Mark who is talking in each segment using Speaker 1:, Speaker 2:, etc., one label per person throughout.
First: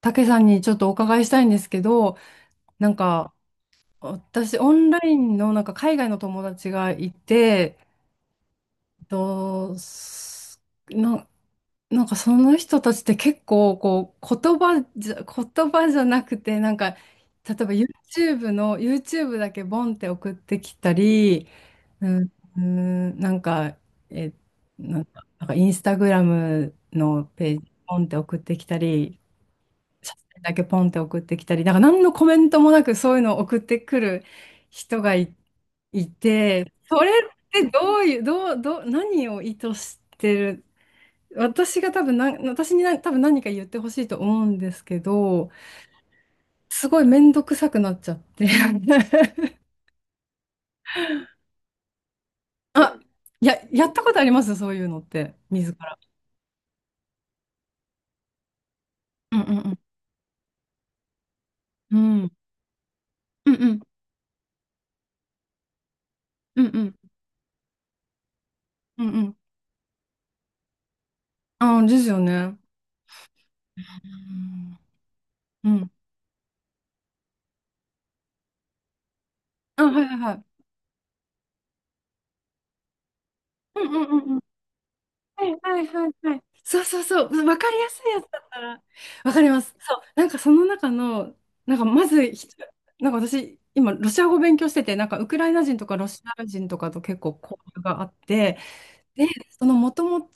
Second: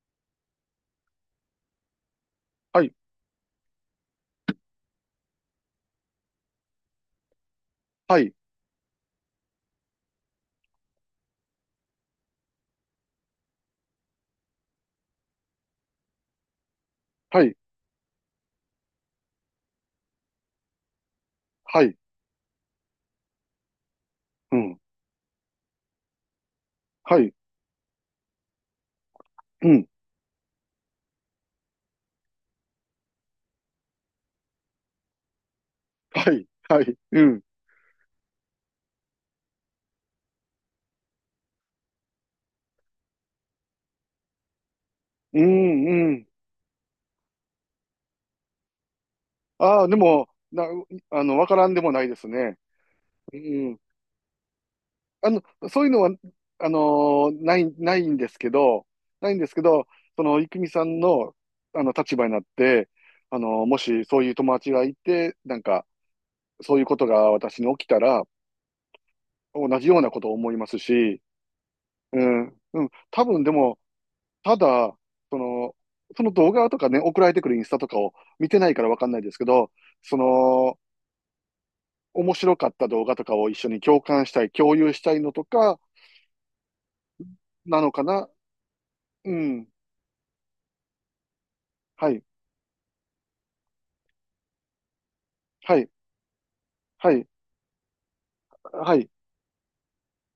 Speaker 1: たけさんにちょっとお伺いしたいんですけど、
Speaker 2: は
Speaker 1: な
Speaker 2: い、
Speaker 1: んか、私、オンラインの、海外の友達がいて、
Speaker 2: はい、
Speaker 1: えっと、すな、なんか、その人たちって結構、こう、言葉じゃなくて、
Speaker 2: は
Speaker 1: 例え
Speaker 2: い、
Speaker 1: ば YouTube だけボンって送ってきたり、
Speaker 2: はい、
Speaker 1: うん、うんなんか、え、
Speaker 2: うん、
Speaker 1: なんか、なんかインスタグラム
Speaker 2: は
Speaker 1: の
Speaker 2: い、
Speaker 1: ページ、ポンって送ってきたり、
Speaker 2: うん、
Speaker 1: 写真だけポンって送ってきたり、なんか何のコメントもなくそういうのを送ってくる人がい、い
Speaker 2: はい、
Speaker 1: て、
Speaker 2: はい、
Speaker 1: それっ
Speaker 2: うん、
Speaker 1: てどういう、どう、どう、何を意図してる、私にな多分何か言ってほしいと思うんですけ
Speaker 2: う
Speaker 1: ど、
Speaker 2: ん、うん。
Speaker 1: すごい面倒くさくなっちゃって。
Speaker 2: ああ、でも、な、あの、わからんでもないですね。
Speaker 1: あ、
Speaker 2: うん。
Speaker 1: やったことありますそういうのっ
Speaker 2: あ
Speaker 1: て、
Speaker 2: の、
Speaker 1: 自
Speaker 2: そういう
Speaker 1: ら。
Speaker 2: のは、あのないんですけど、ない
Speaker 1: う
Speaker 2: ん
Speaker 1: ん
Speaker 2: で
Speaker 1: う
Speaker 2: すけ
Speaker 1: んう
Speaker 2: ど、その、郁美さんの、
Speaker 1: ん。
Speaker 2: 立
Speaker 1: う
Speaker 2: 場に
Speaker 1: ん
Speaker 2: なって、
Speaker 1: うんう
Speaker 2: も
Speaker 1: ん
Speaker 2: しそういう友達がいて、なんか、
Speaker 1: うん
Speaker 2: そう
Speaker 1: う
Speaker 2: いう
Speaker 1: ん
Speaker 2: ことが私に起きたら、
Speaker 1: うんうん。
Speaker 2: 同じようなことを思いますし、
Speaker 1: ああ、です
Speaker 2: う
Speaker 1: よ
Speaker 2: ん、
Speaker 1: ね。
Speaker 2: うん、多分でも、ただ、そ
Speaker 1: うん。う
Speaker 2: の、
Speaker 1: ん。
Speaker 2: その動画とかね、送られてくるインスタとかを見てないからわかんないですけど、
Speaker 1: あ、はいは
Speaker 2: そ
Speaker 1: いはい。
Speaker 2: の、面白かった動画とかを一緒に
Speaker 1: うんう
Speaker 2: 共
Speaker 1: んうん
Speaker 2: 感し
Speaker 1: うん。
Speaker 2: たい、共有したいのと
Speaker 1: はい
Speaker 2: か、
Speaker 1: はいはいはい。そうそうそう。わかり
Speaker 2: な
Speaker 1: や
Speaker 2: のか
Speaker 1: すいや
Speaker 2: な、
Speaker 1: つだったら。
Speaker 2: う
Speaker 1: わかりま
Speaker 2: ん。
Speaker 1: す。そう。なんかその中の、なんかま
Speaker 2: はい、
Speaker 1: ずひ、なんか私、今、ロシア語勉強してて、なんかウクライナ人
Speaker 2: は
Speaker 1: と
Speaker 2: い、
Speaker 1: かロシア人とかと
Speaker 2: は
Speaker 1: 結
Speaker 2: い、
Speaker 1: 構交流があって、
Speaker 2: はい、
Speaker 1: で、そのもとも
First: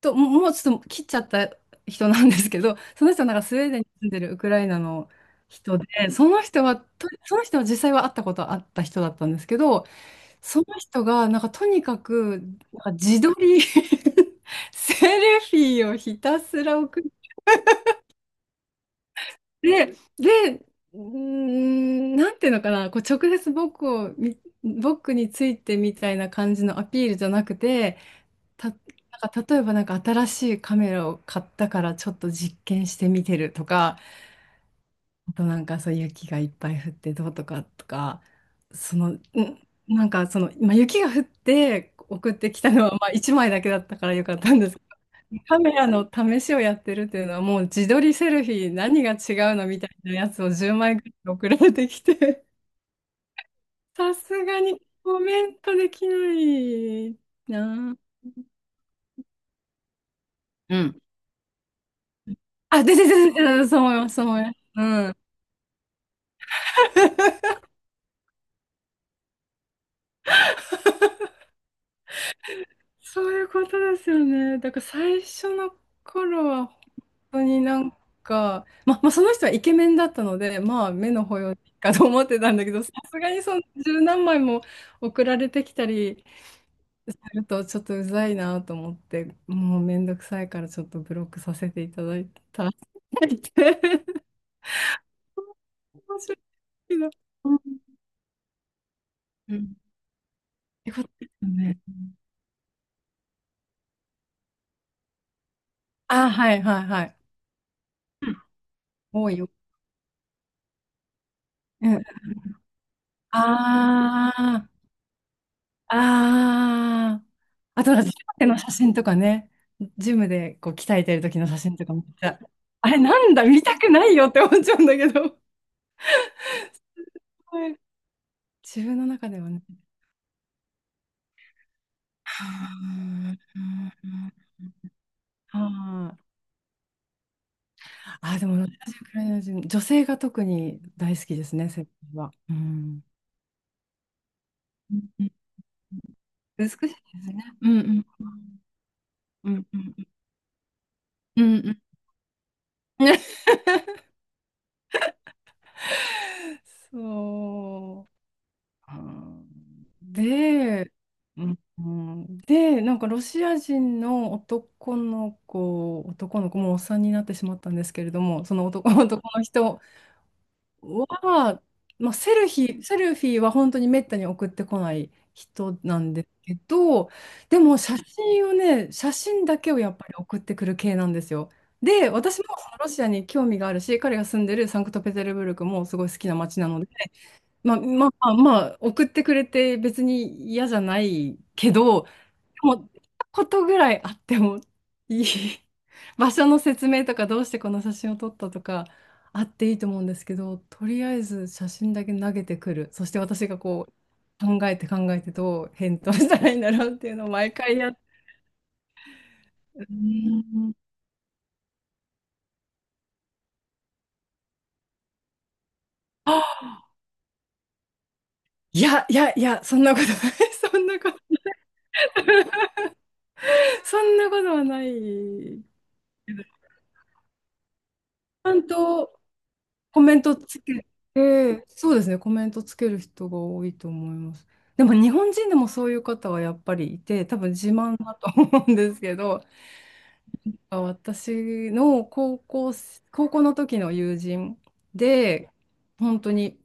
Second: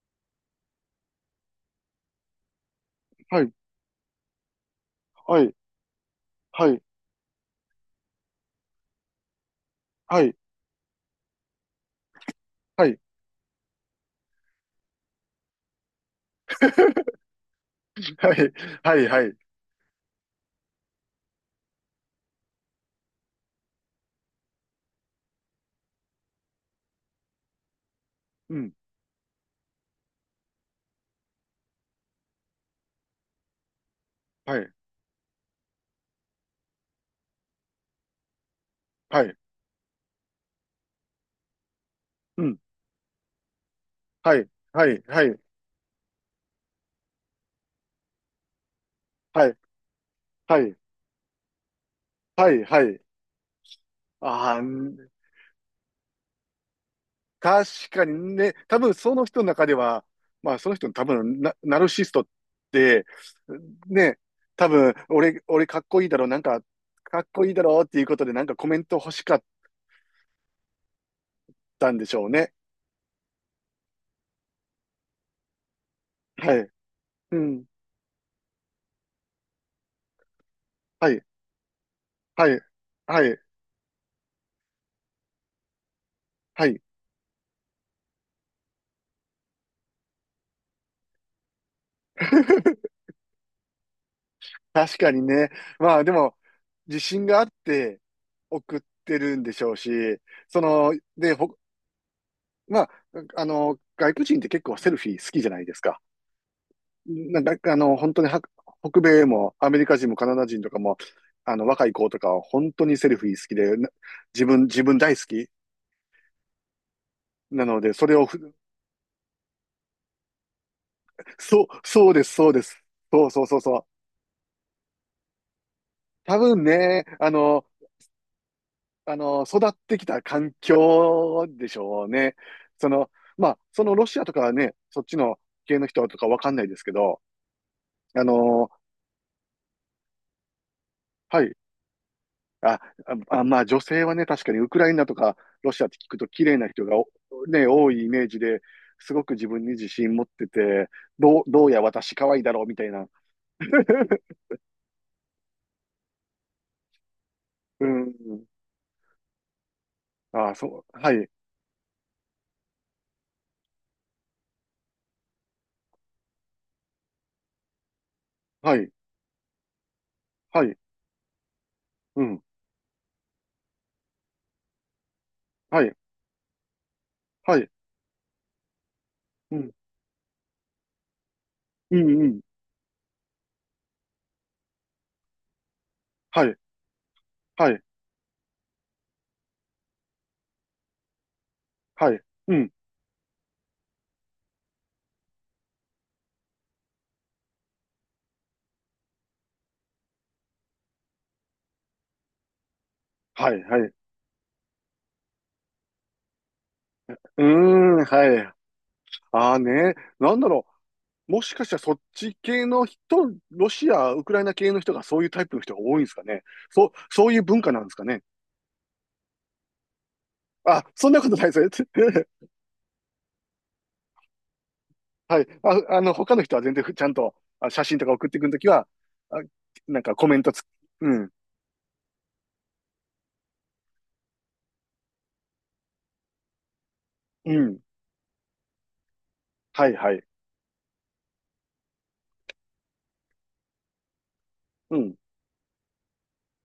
Speaker 1: ももうちょっと切っちゃった人なんですけど、その人はなん
Speaker 2: は
Speaker 1: か
Speaker 2: い、
Speaker 1: スウェーデンに住んでるウクライナの
Speaker 2: はい、
Speaker 1: 人で、その人
Speaker 2: は
Speaker 1: は、
Speaker 2: い、
Speaker 1: とその人は実際は会ったことあった人だったんですけど、
Speaker 2: は
Speaker 1: その人が、なんかとにかく、なん
Speaker 2: い、は
Speaker 1: か
Speaker 2: い、
Speaker 1: 自撮り セルフィーをひたすら送っ
Speaker 2: はい、はい、はい、
Speaker 1: て、で、うーん、なんていうのかな、こう直接僕をみ、僕についてみたいな感じのアピールじゃなくて、
Speaker 2: うん、
Speaker 1: なんか例えばなんか新しいカメラを買ったからちょっと実験してみてるとか、
Speaker 2: はい、
Speaker 1: あとなんかそう雪がいっぱい降ってどうとかとか、その、ん
Speaker 2: はい、
Speaker 1: なんかその、今雪が降って送っ
Speaker 2: う
Speaker 1: て
Speaker 2: ん、
Speaker 1: きたのはまあ1枚だけだったからよか
Speaker 2: は
Speaker 1: っ
Speaker 2: い、
Speaker 1: たんですけ
Speaker 2: はい、はい、
Speaker 1: ど、カメラの試しをやってるっていうのはもう自撮りセルフィー何が違
Speaker 2: はい、
Speaker 1: うのみたいなやつを
Speaker 2: は
Speaker 1: 10
Speaker 2: い、
Speaker 1: 枚ぐらい送られてきて、
Speaker 2: はい、はい。
Speaker 1: さす
Speaker 2: あ
Speaker 1: が
Speaker 2: あ、
Speaker 1: にコメントできない
Speaker 2: 確
Speaker 1: な。
Speaker 2: かにね、多分その人の中では、まあその人の多分ナルシストっ
Speaker 1: ああ、で、
Speaker 2: て、
Speaker 1: で、で、で、でそう思います、
Speaker 2: ね、
Speaker 1: そう思います。
Speaker 2: 多
Speaker 1: う
Speaker 2: 分
Speaker 1: ん。
Speaker 2: 俺かっこいいだろう、なんか、かっこいいだろうっていうことでなんかコメント欲しかったんでしょうね。
Speaker 1: そういうことですよね。だから最初の頃
Speaker 2: は
Speaker 1: は
Speaker 2: い。
Speaker 1: 本
Speaker 2: う
Speaker 1: 当に
Speaker 2: ん。
Speaker 1: なんか、まあその人はイケメンだったので、まあ
Speaker 2: は
Speaker 1: 目
Speaker 2: い。
Speaker 1: の保養かと思って
Speaker 2: は
Speaker 1: たん
Speaker 2: い。
Speaker 1: だけど、さす
Speaker 2: は
Speaker 1: が
Speaker 2: い。
Speaker 1: にその十何枚も送られてきたり
Speaker 2: はい。
Speaker 1: するとちょっとうざいなと思って、もうめんどくさいからちょっとブロックさせていただいた。
Speaker 2: 確かにね。ま
Speaker 1: 面
Speaker 2: あで
Speaker 1: 白
Speaker 2: も、
Speaker 1: い
Speaker 2: 自
Speaker 1: な。
Speaker 2: 信があっ
Speaker 1: うん
Speaker 2: て送ってるんで
Speaker 1: う
Speaker 2: し
Speaker 1: ん。
Speaker 2: ょうし、
Speaker 1: っ
Speaker 2: その、
Speaker 1: てことで
Speaker 2: で、
Speaker 1: すよ
Speaker 2: ほ、
Speaker 1: ね。
Speaker 2: まあ、外国人って結構セルフィー好きじゃないですか。
Speaker 1: あ、はいはいはい。
Speaker 2: なんか、本当には北米
Speaker 1: 多いよ。
Speaker 2: もアメリカ人もカナダ人とかも、若
Speaker 1: う
Speaker 2: い
Speaker 1: ん。
Speaker 2: 子とかは本当にセルフィー好きで、な
Speaker 1: あ
Speaker 2: 自分、自
Speaker 1: あ。
Speaker 2: 分大好き
Speaker 1: ああ。
Speaker 2: なの
Speaker 1: あ
Speaker 2: で、
Speaker 1: と、なん
Speaker 2: そ
Speaker 1: か
Speaker 2: れ
Speaker 1: ジ
Speaker 2: を
Speaker 1: ムで
Speaker 2: ふ、
Speaker 1: の写真とかね、ジムでこう鍛えてる時の写
Speaker 2: そう、
Speaker 1: 真とかめっ
Speaker 2: そうで
Speaker 1: ち
Speaker 2: す、
Speaker 1: ゃ、
Speaker 2: そうです。
Speaker 1: あれな
Speaker 2: そう
Speaker 1: ん
Speaker 2: そ
Speaker 1: だ、
Speaker 2: うそう
Speaker 1: 見
Speaker 2: そ
Speaker 1: た
Speaker 2: う。
Speaker 1: くないよって思っちゃうんだけど。
Speaker 2: 多分ね、
Speaker 1: はい、自分の中では
Speaker 2: 育
Speaker 1: ね。
Speaker 2: ってきた環境でしょうね。
Speaker 1: は
Speaker 2: その、ま
Speaker 1: あ。
Speaker 2: あ、そのロシアとかはね、そっちの
Speaker 1: あ
Speaker 2: 系の人とかわかんないですけど、あ
Speaker 1: あ、あーでも
Speaker 2: の、
Speaker 1: 私はクライナージ女性が特に大好き
Speaker 2: は
Speaker 1: で
Speaker 2: い、
Speaker 1: すね、整形は。う
Speaker 2: あ、
Speaker 1: ん。
Speaker 2: まあ女性はね、確かにウクライ
Speaker 1: うん
Speaker 2: ナと
Speaker 1: うん、
Speaker 2: かロシアって聞くと綺麗
Speaker 1: 美
Speaker 2: な
Speaker 1: しい
Speaker 2: 人
Speaker 1: で
Speaker 2: が
Speaker 1: すね。
Speaker 2: ね、
Speaker 1: うんう
Speaker 2: 多い
Speaker 1: ん
Speaker 2: イメージで、すごく自
Speaker 1: うん
Speaker 2: 分に
Speaker 1: う
Speaker 2: 自
Speaker 1: んうん
Speaker 2: 信持ってて、
Speaker 1: うんう
Speaker 2: ど
Speaker 1: ん
Speaker 2: う
Speaker 1: うん
Speaker 2: や私可愛いだろうみたい
Speaker 1: う
Speaker 2: な。
Speaker 1: ん
Speaker 2: う
Speaker 1: そう。
Speaker 2: ん。
Speaker 1: あ、
Speaker 2: あ、そ
Speaker 1: で、
Speaker 2: う。はい。
Speaker 1: うん、うで、なんかロシア人の男の子、男の子、もうおっさんになってしまったんですけれども、その
Speaker 2: は
Speaker 1: 男、
Speaker 2: い。
Speaker 1: 男の人
Speaker 2: はい。
Speaker 1: は、
Speaker 2: うん。
Speaker 1: セルフィーは本当にめったに送ってこない人
Speaker 2: はい。
Speaker 1: なんですけど、
Speaker 2: は
Speaker 1: で
Speaker 2: い。
Speaker 1: も写真をね、写真
Speaker 2: う
Speaker 1: だ
Speaker 2: ん。
Speaker 1: けをやっぱり送ってくる系なんですよ。
Speaker 2: う
Speaker 1: で、
Speaker 2: ん。う
Speaker 1: 私
Speaker 2: ん。
Speaker 1: もそのロシアに興味があるし、彼が住んでるサンクトペテルブルクもすごい好きな
Speaker 2: はい。
Speaker 1: 街なので、
Speaker 2: はい。
Speaker 1: 送ってくれて別に嫌じゃないけど、
Speaker 2: はい。うん。
Speaker 1: も、ことぐらいあってもいい。場所の説明とか、どうしてこの写真を撮ったとか、あっていいと思うんですけど、とりあえず写真だけ投げてくる。そして私
Speaker 2: は
Speaker 1: が
Speaker 2: い。はい。
Speaker 1: こ
Speaker 2: う
Speaker 1: う、考えて考えてどう返答したらいいんだろうっていうのを
Speaker 2: ー
Speaker 1: 毎回やっ
Speaker 2: ん。
Speaker 1: て。
Speaker 2: はい。ああ
Speaker 1: う
Speaker 2: ね。なんだろ
Speaker 1: ん。
Speaker 2: う。もしかしたらそっち系の人、ロシア、ウクライナ系の人がそういうタイプの人が多いんですかね。そういう文化なんですかね。
Speaker 1: いや、そんなことない。そ
Speaker 2: あ、
Speaker 1: んな
Speaker 2: そん
Speaker 1: こと、
Speaker 2: なことないですよ。
Speaker 1: そんなことはな
Speaker 2: はい。
Speaker 1: い。
Speaker 2: 他の人は全然ちゃんと写真とか送ってく
Speaker 1: ち
Speaker 2: る
Speaker 1: ゃ
Speaker 2: と
Speaker 1: ん
Speaker 2: きは、
Speaker 1: と
Speaker 2: あ、な
Speaker 1: コ
Speaker 2: んか
Speaker 1: メン
Speaker 2: コメ
Speaker 1: ト
Speaker 2: ント
Speaker 1: つ
Speaker 2: つ、
Speaker 1: け
Speaker 2: うん、
Speaker 1: て、そうですね、コメントつける人が多いと思います。でも日本人でもそういう方はやっぱりいて、多分
Speaker 2: う
Speaker 1: 自
Speaker 2: ん、
Speaker 1: 慢だと思うんですけど、
Speaker 2: はい、はい、
Speaker 1: 私の高校、高校の時の友人
Speaker 2: うん、
Speaker 1: で、本当に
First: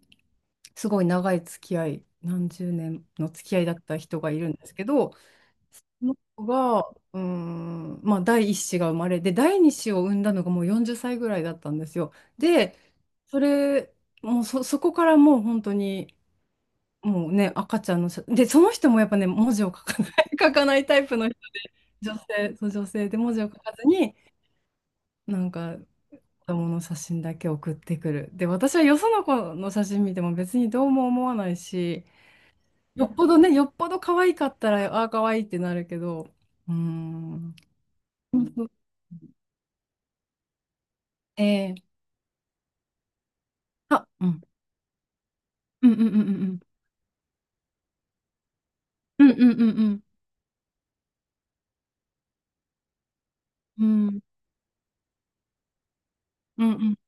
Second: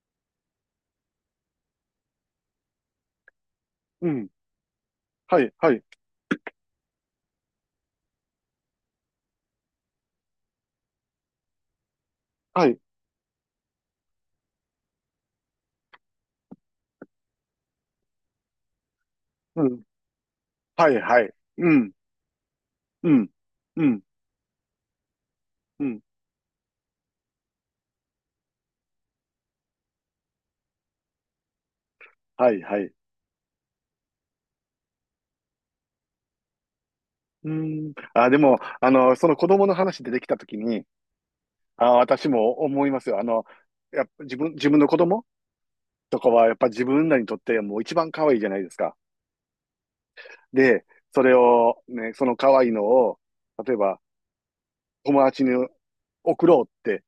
Speaker 1: すごい長い付き合い、何十年の付き合いだった
Speaker 2: う
Speaker 1: 人
Speaker 2: ん、
Speaker 1: がいるんですけど、
Speaker 2: はい、はい、
Speaker 1: の子が、うーん、まあ、第一子が生まれて、第二子を産んだのがもう40歳ぐらいだったんですよ。
Speaker 2: は
Speaker 1: で、
Speaker 2: い、
Speaker 1: それ、そこからもう本当に、もうね、赤ちゃんの写、で、その人もやっぱね、文
Speaker 2: う
Speaker 1: 字を書
Speaker 2: ん、
Speaker 1: かない、書かない
Speaker 2: はい、
Speaker 1: タイプ
Speaker 2: は
Speaker 1: の
Speaker 2: い、
Speaker 1: 人
Speaker 2: うん、
Speaker 1: 女性、そう、女性
Speaker 2: う
Speaker 1: で
Speaker 2: ん、
Speaker 1: 文字を書か
Speaker 2: う
Speaker 1: ず
Speaker 2: ん、
Speaker 1: に、なんか、
Speaker 2: うん、
Speaker 1: 子供の写真だけ送ってくる。で、私はよその子の写真見ても別にどうも思わないし、
Speaker 2: はい、はい。
Speaker 1: よっぽどね、よっぽど可愛かったら、ああ、可愛いってなるけど、うー
Speaker 2: う
Speaker 1: ん。
Speaker 2: ん。あ、でも、その子供の話出てきたときに、
Speaker 1: え
Speaker 2: あ、
Speaker 1: え、
Speaker 2: 私も思いますよ。やっ
Speaker 1: あ、
Speaker 2: ぱ
Speaker 1: うん。
Speaker 2: 自分の子供
Speaker 1: うんうんう
Speaker 2: と
Speaker 1: ん
Speaker 2: か
Speaker 1: うんう
Speaker 2: はやっ
Speaker 1: ん。
Speaker 2: ぱ自分らにとってもう一番可愛いじゃないですか。
Speaker 1: うんうんうんうん。
Speaker 2: で、それをね、その可愛いのを、例え
Speaker 1: う
Speaker 2: ば
Speaker 1: ん
Speaker 2: 友達に送ろう
Speaker 1: うん
Speaker 2: っ
Speaker 1: うん。
Speaker 2: て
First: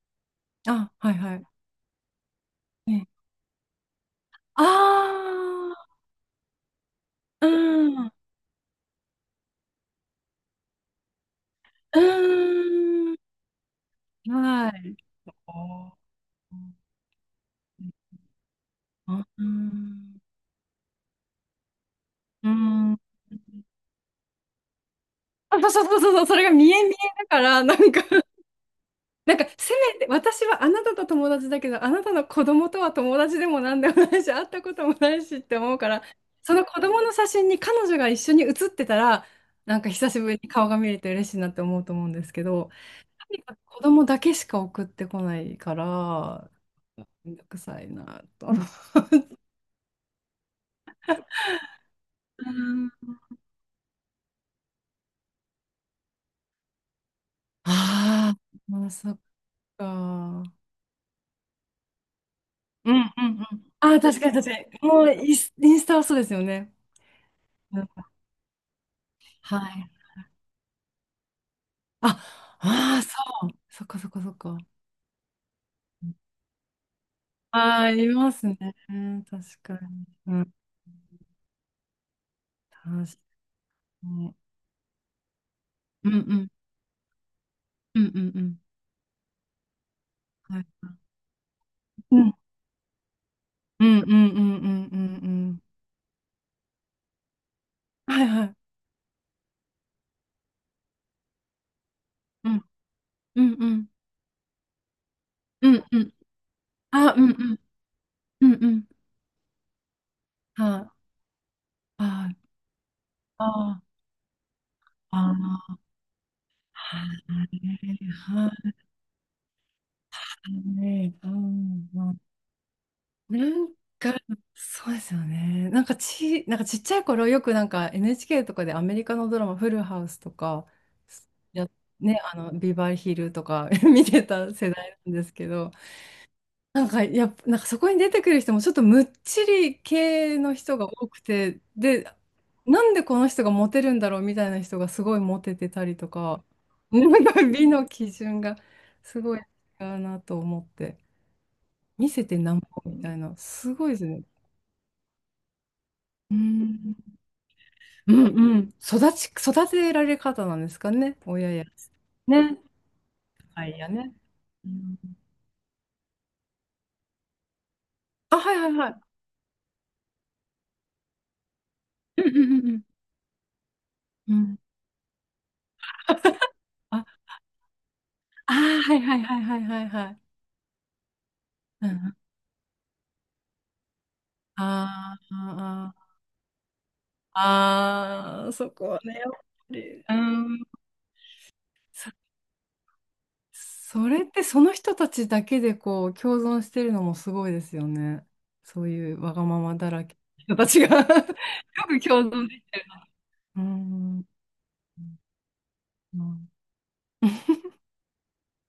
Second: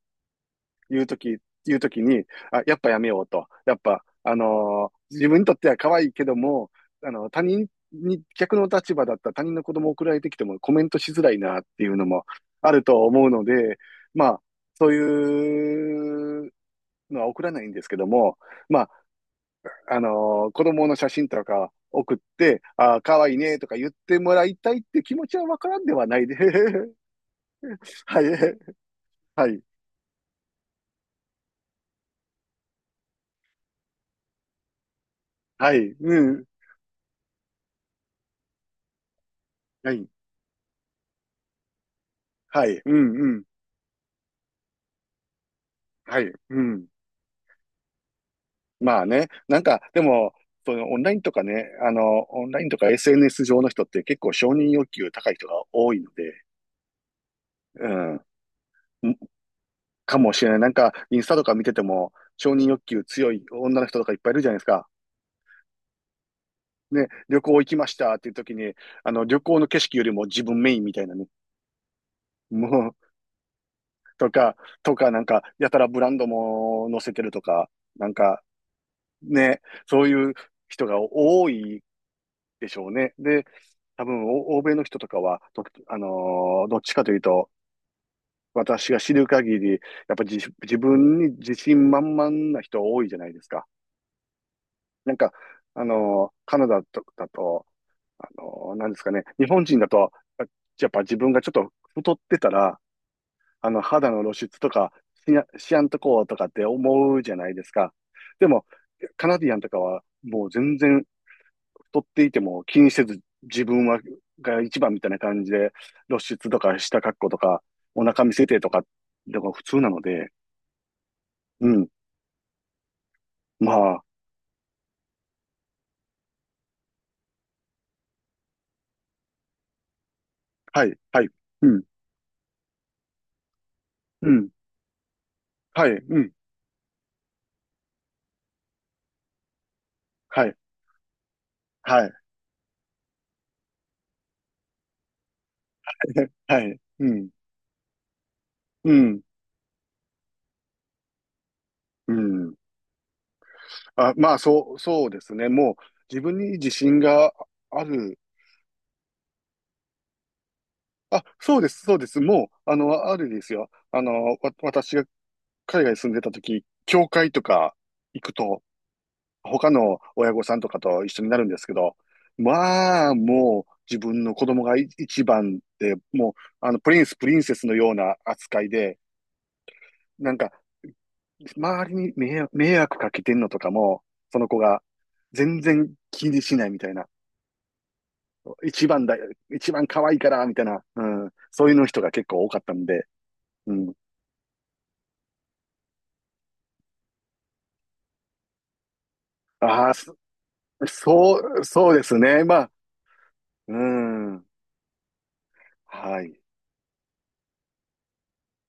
Speaker 1: あ、
Speaker 2: いう
Speaker 1: はい
Speaker 2: と
Speaker 1: は
Speaker 2: き、
Speaker 1: い。
Speaker 2: 言うときに、あ、やっぱや
Speaker 1: え
Speaker 2: めよ
Speaker 1: え、
Speaker 2: うと。やっぱ、
Speaker 1: あ
Speaker 2: 自分にとっては可
Speaker 1: あ、
Speaker 2: 愛いけども、他
Speaker 1: う
Speaker 2: 人
Speaker 1: ん。
Speaker 2: に、逆の立場だったら他人の子供送られてきてもコメントしづらいなっていう
Speaker 1: う
Speaker 2: のもあると
Speaker 1: ん。
Speaker 2: 思うので、まあ、
Speaker 1: は
Speaker 2: そう
Speaker 1: い。あー、
Speaker 2: いう
Speaker 1: う
Speaker 2: のは送らないんですけども、まあ、
Speaker 1: ん。
Speaker 2: 子供の写真とか送っ
Speaker 1: う
Speaker 2: て、あ
Speaker 1: ん。
Speaker 2: あ、かわいいねとか言ってもらいたいって気持ちはわ
Speaker 1: あ、
Speaker 2: か
Speaker 1: そ
Speaker 2: らん
Speaker 1: う
Speaker 2: で
Speaker 1: そう
Speaker 2: は
Speaker 1: そう
Speaker 2: な
Speaker 1: そ
Speaker 2: い
Speaker 1: う、そ
Speaker 2: で。
Speaker 1: れが見え見 えだから、
Speaker 2: はい、はい、
Speaker 1: せめて、私はあなたと友達だけど、あなたの子供とは友達でもなんでもないし、会ったこともないしって
Speaker 2: は
Speaker 1: 思うか
Speaker 2: い、
Speaker 1: ら、
Speaker 2: うん、
Speaker 1: その子供の写真に彼女が一緒に写ってたら、なんか
Speaker 2: はい、
Speaker 1: 久しぶりに顔が見れて嬉しいなって思うと思うんですけ
Speaker 2: は
Speaker 1: ど、
Speaker 2: い、うん、う
Speaker 1: とに
Speaker 2: ん、
Speaker 1: かく子供だけしか送ってこないか
Speaker 2: はい、
Speaker 1: ら、
Speaker 2: うん。
Speaker 1: めんどくさいなと。あ
Speaker 2: まあね、なんか、でも、オンラインとか SNS 上の人って結構承認欲求高い人が多いので、うん、
Speaker 1: あー、まあ、そっ
Speaker 2: かも
Speaker 1: か。
Speaker 2: しれない。なんか、インスタとか見てても、承認欲
Speaker 1: うん
Speaker 2: 求
Speaker 1: うん
Speaker 2: 強い
Speaker 1: うん。
Speaker 2: 女の
Speaker 1: あ
Speaker 2: 人
Speaker 1: あ、
Speaker 2: とかいっ
Speaker 1: 確
Speaker 2: ぱ
Speaker 1: か
Speaker 2: い
Speaker 1: に
Speaker 2: いる
Speaker 1: 確
Speaker 2: じゃ
Speaker 1: か
Speaker 2: ないです
Speaker 1: に。
Speaker 2: か。
Speaker 1: もうインスタはそうですよね。
Speaker 2: ね、旅行行き
Speaker 1: う
Speaker 2: ま
Speaker 1: ん。
Speaker 2: したっていう時に、旅
Speaker 1: は
Speaker 2: 行の景
Speaker 1: い。
Speaker 2: 色よりも自分メインみたいなね。
Speaker 1: あ、
Speaker 2: もう、
Speaker 1: ああ、そっかそっか
Speaker 2: と
Speaker 1: そっ
Speaker 2: か、
Speaker 1: か。
Speaker 2: とか、なんか、やたらブランドも載せてると
Speaker 1: あ
Speaker 2: か、
Speaker 1: あ、あ
Speaker 2: な
Speaker 1: り
Speaker 2: ん
Speaker 1: ま
Speaker 2: か、
Speaker 1: すね。うん、確
Speaker 2: ね、
Speaker 1: か
Speaker 2: そ
Speaker 1: に。
Speaker 2: ういう
Speaker 1: うん。
Speaker 2: 人が多いでしょ
Speaker 1: 確
Speaker 2: うね。
Speaker 1: か
Speaker 2: で、多分、
Speaker 1: に。
Speaker 2: 欧米の人とかは、とあの
Speaker 1: うんうん
Speaker 2: ーどっちかというと、
Speaker 1: うんうんうん。
Speaker 2: 私が知る限り、やっぱ
Speaker 1: はい。
Speaker 2: 自分に自信満
Speaker 1: う
Speaker 2: 々
Speaker 1: ん
Speaker 2: な人多いじゃないですか。
Speaker 1: うんうんうんうんう
Speaker 2: なん
Speaker 1: んう
Speaker 2: か、
Speaker 1: ん。
Speaker 2: カナダとだと、
Speaker 1: はいはい。
Speaker 2: なんですかね、日本人だと、あやっぱ自分がちょっと太ってた
Speaker 1: うん
Speaker 2: ら、
Speaker 1: うんうん
Speaker 2: 肌の露出とか
Speaker 1: う
Speaker 2: しや
Speaker 1: ん
Speaker 2: んと
Speaker 1: うん。
Speaker 2: こうとかって
Speaker 1: あ、
Speaker 2: 思うじゃないですか。で
Speaker 1: うん
Speaker 2: も、
Speaker 1: うん。
Speaker 2: カナディアンとかは、もう全
Speaker 1: はい。
Speaker 2: 然太って
Speaker 1: あ
Speaker 2: い
Speaker 1: あ、
Speaker 2: ても気にせず、自
Speaker 1: あ
Speaker 2: 分は、が一番みたい
Speaker 1: あ、
Speaker 2: な感じで、
Speaker 1: ああ、
Speaker 2: 露出とか
Speaker 1: は
Speaker 2: 下
Speaker 1: い。
Speaker 2: 格好と
Speaker 1: は
Speaker 2: か、お腹見せ
Speaker 1: い。は
Speaker 2: てと
Speaker 1: い。
Speaker 2: か、のが普通なので、
Speaker 1: う
Speaker 2: うん、
Speaker 1: んうん、な
Speaker 2: ま
Speaker 1: ん
Speaker 2: あ、
Speaker 1: か、そうですよね。なんかちっちゃい頃よくなんか NHK とかでアメリカのドラマ、フルハウスとか、
Speaker 2: はい、はい、う
Speaker 1: や、
Speaker 2: ん、
Speaker 1: ね、あの、ビバリーヒルとか 見て
Speaker 2: うん、
Speaker 1: た世代なんですけど、
Speaker 2: はい、うん、
Speaker 1: なんかやっぱ、なんかそこに出てくる人もちょっとむっちり系
Speaker 2: は
Speaker 1: の
Speaker 2: い、
Speaker 1: 人が多くて、で、
Speaker 2: はい、
Speaker 1: なんでこの人がモテるんだろうみたいな人がすごいモテてたりと か、
Speaker 2: はい、
Speaker 1: な
Speaker 2: う
Speaker 1: ん
Speaker 2: ん、
Speaker 1: か美の基準が
Speaker 2: うん、
Speaker 1: すごい違うなと思って、見
Speaker 2: う
Speaker 1: せてな
Speaker 2: ん。
Speaker 1: んぼみたいな、すごいです
Speaker 2: あ、
Speaker 1: ね。
Speaker 2: まあ、そうですね。もう、自
Speaker 1: う
Speaker 2: 分に自信
Speaker 1: ん、
Speaker 2: があ
Speaker 1: う
Speaker 2: る。
Speaker 1: んうん。育ち、育てられ方なんですかね、
Speaker 2: あ、
Speaker 1: 親
Speaker 2: そう
Speaker 1: や。
Speaker 2: です、そうです。も
Speaker 1: ね。
Speaker 2: う、あるです
Speaker 1: は
Speaker 2: よ。
Speaker 1: いやね。うん、
Speaker 2: 私が海外に住んでた時、教会とか行く
Speaker 1: あ、はい
Speaker 2: と、
Speaker 1: はいはい。
Speaker 2: 他の親御さんとかと一緒になるんですけど、
Speaker 1: うんうんうん
Speaker 2: まあ、もう、自分の
Speaker 1: う
Speaker 2: 子
Speaker 1: ん、
Speaker 2: 供が一番で、もう、
Speaker 1: あ、
Speaker 2: プリンセスのような
Speaker 1: あ
Speaker 2: 扱い
Speaker 1: ー、は
Speaker 2: で、
Speaker 1: いはいはいはいはいはい。
Speaker 2: なんか、周
Speaker 1: う
Speaker 2: りに
Speaker 1: ん、
Speaker 2: 迷惑かけてんのとかも、その子が
Speaker 1: あー
Speaker 2: 全然
Speaker 1: あー、
Speaker 2: 気にしないみたいな。
Speaker 1: あーそ
Speaker 2: 一
Speaker 1: こは
Speaker 2: 番
Speaker 1: ね、
Speaker 2: だ、
Speaker 1: やっぱ
Speaker 2: 一番可
Speaker 1: り。う
Speaker 2: 愛いから、みた
Speaker 1: ん。
Speaker 2: いな、うん、そういうの人が結構多かったんで、うん。
Speaker 1: それってその人たちだけでこう共存してるのもすごいですよね。そういうわがまま
Speaker 2: あ
Speaker 1: だ
Speaker 2: あ、
Speaker 1: らけの人たちが よ
Speaker 2: そう、そう
Speaker 1: く
Speaker 2: です
Speaker 1: 共
Speaker 2: ね。
Speaker 1: 存
Speaker 2: ま
Speaker 1: でき
Speaker 2: あ、
Speaker 1: てるな。う
Speaker 2: う
Speaker 1: ん。う
Speaker 2: ん。はい。
Speaker 1: ん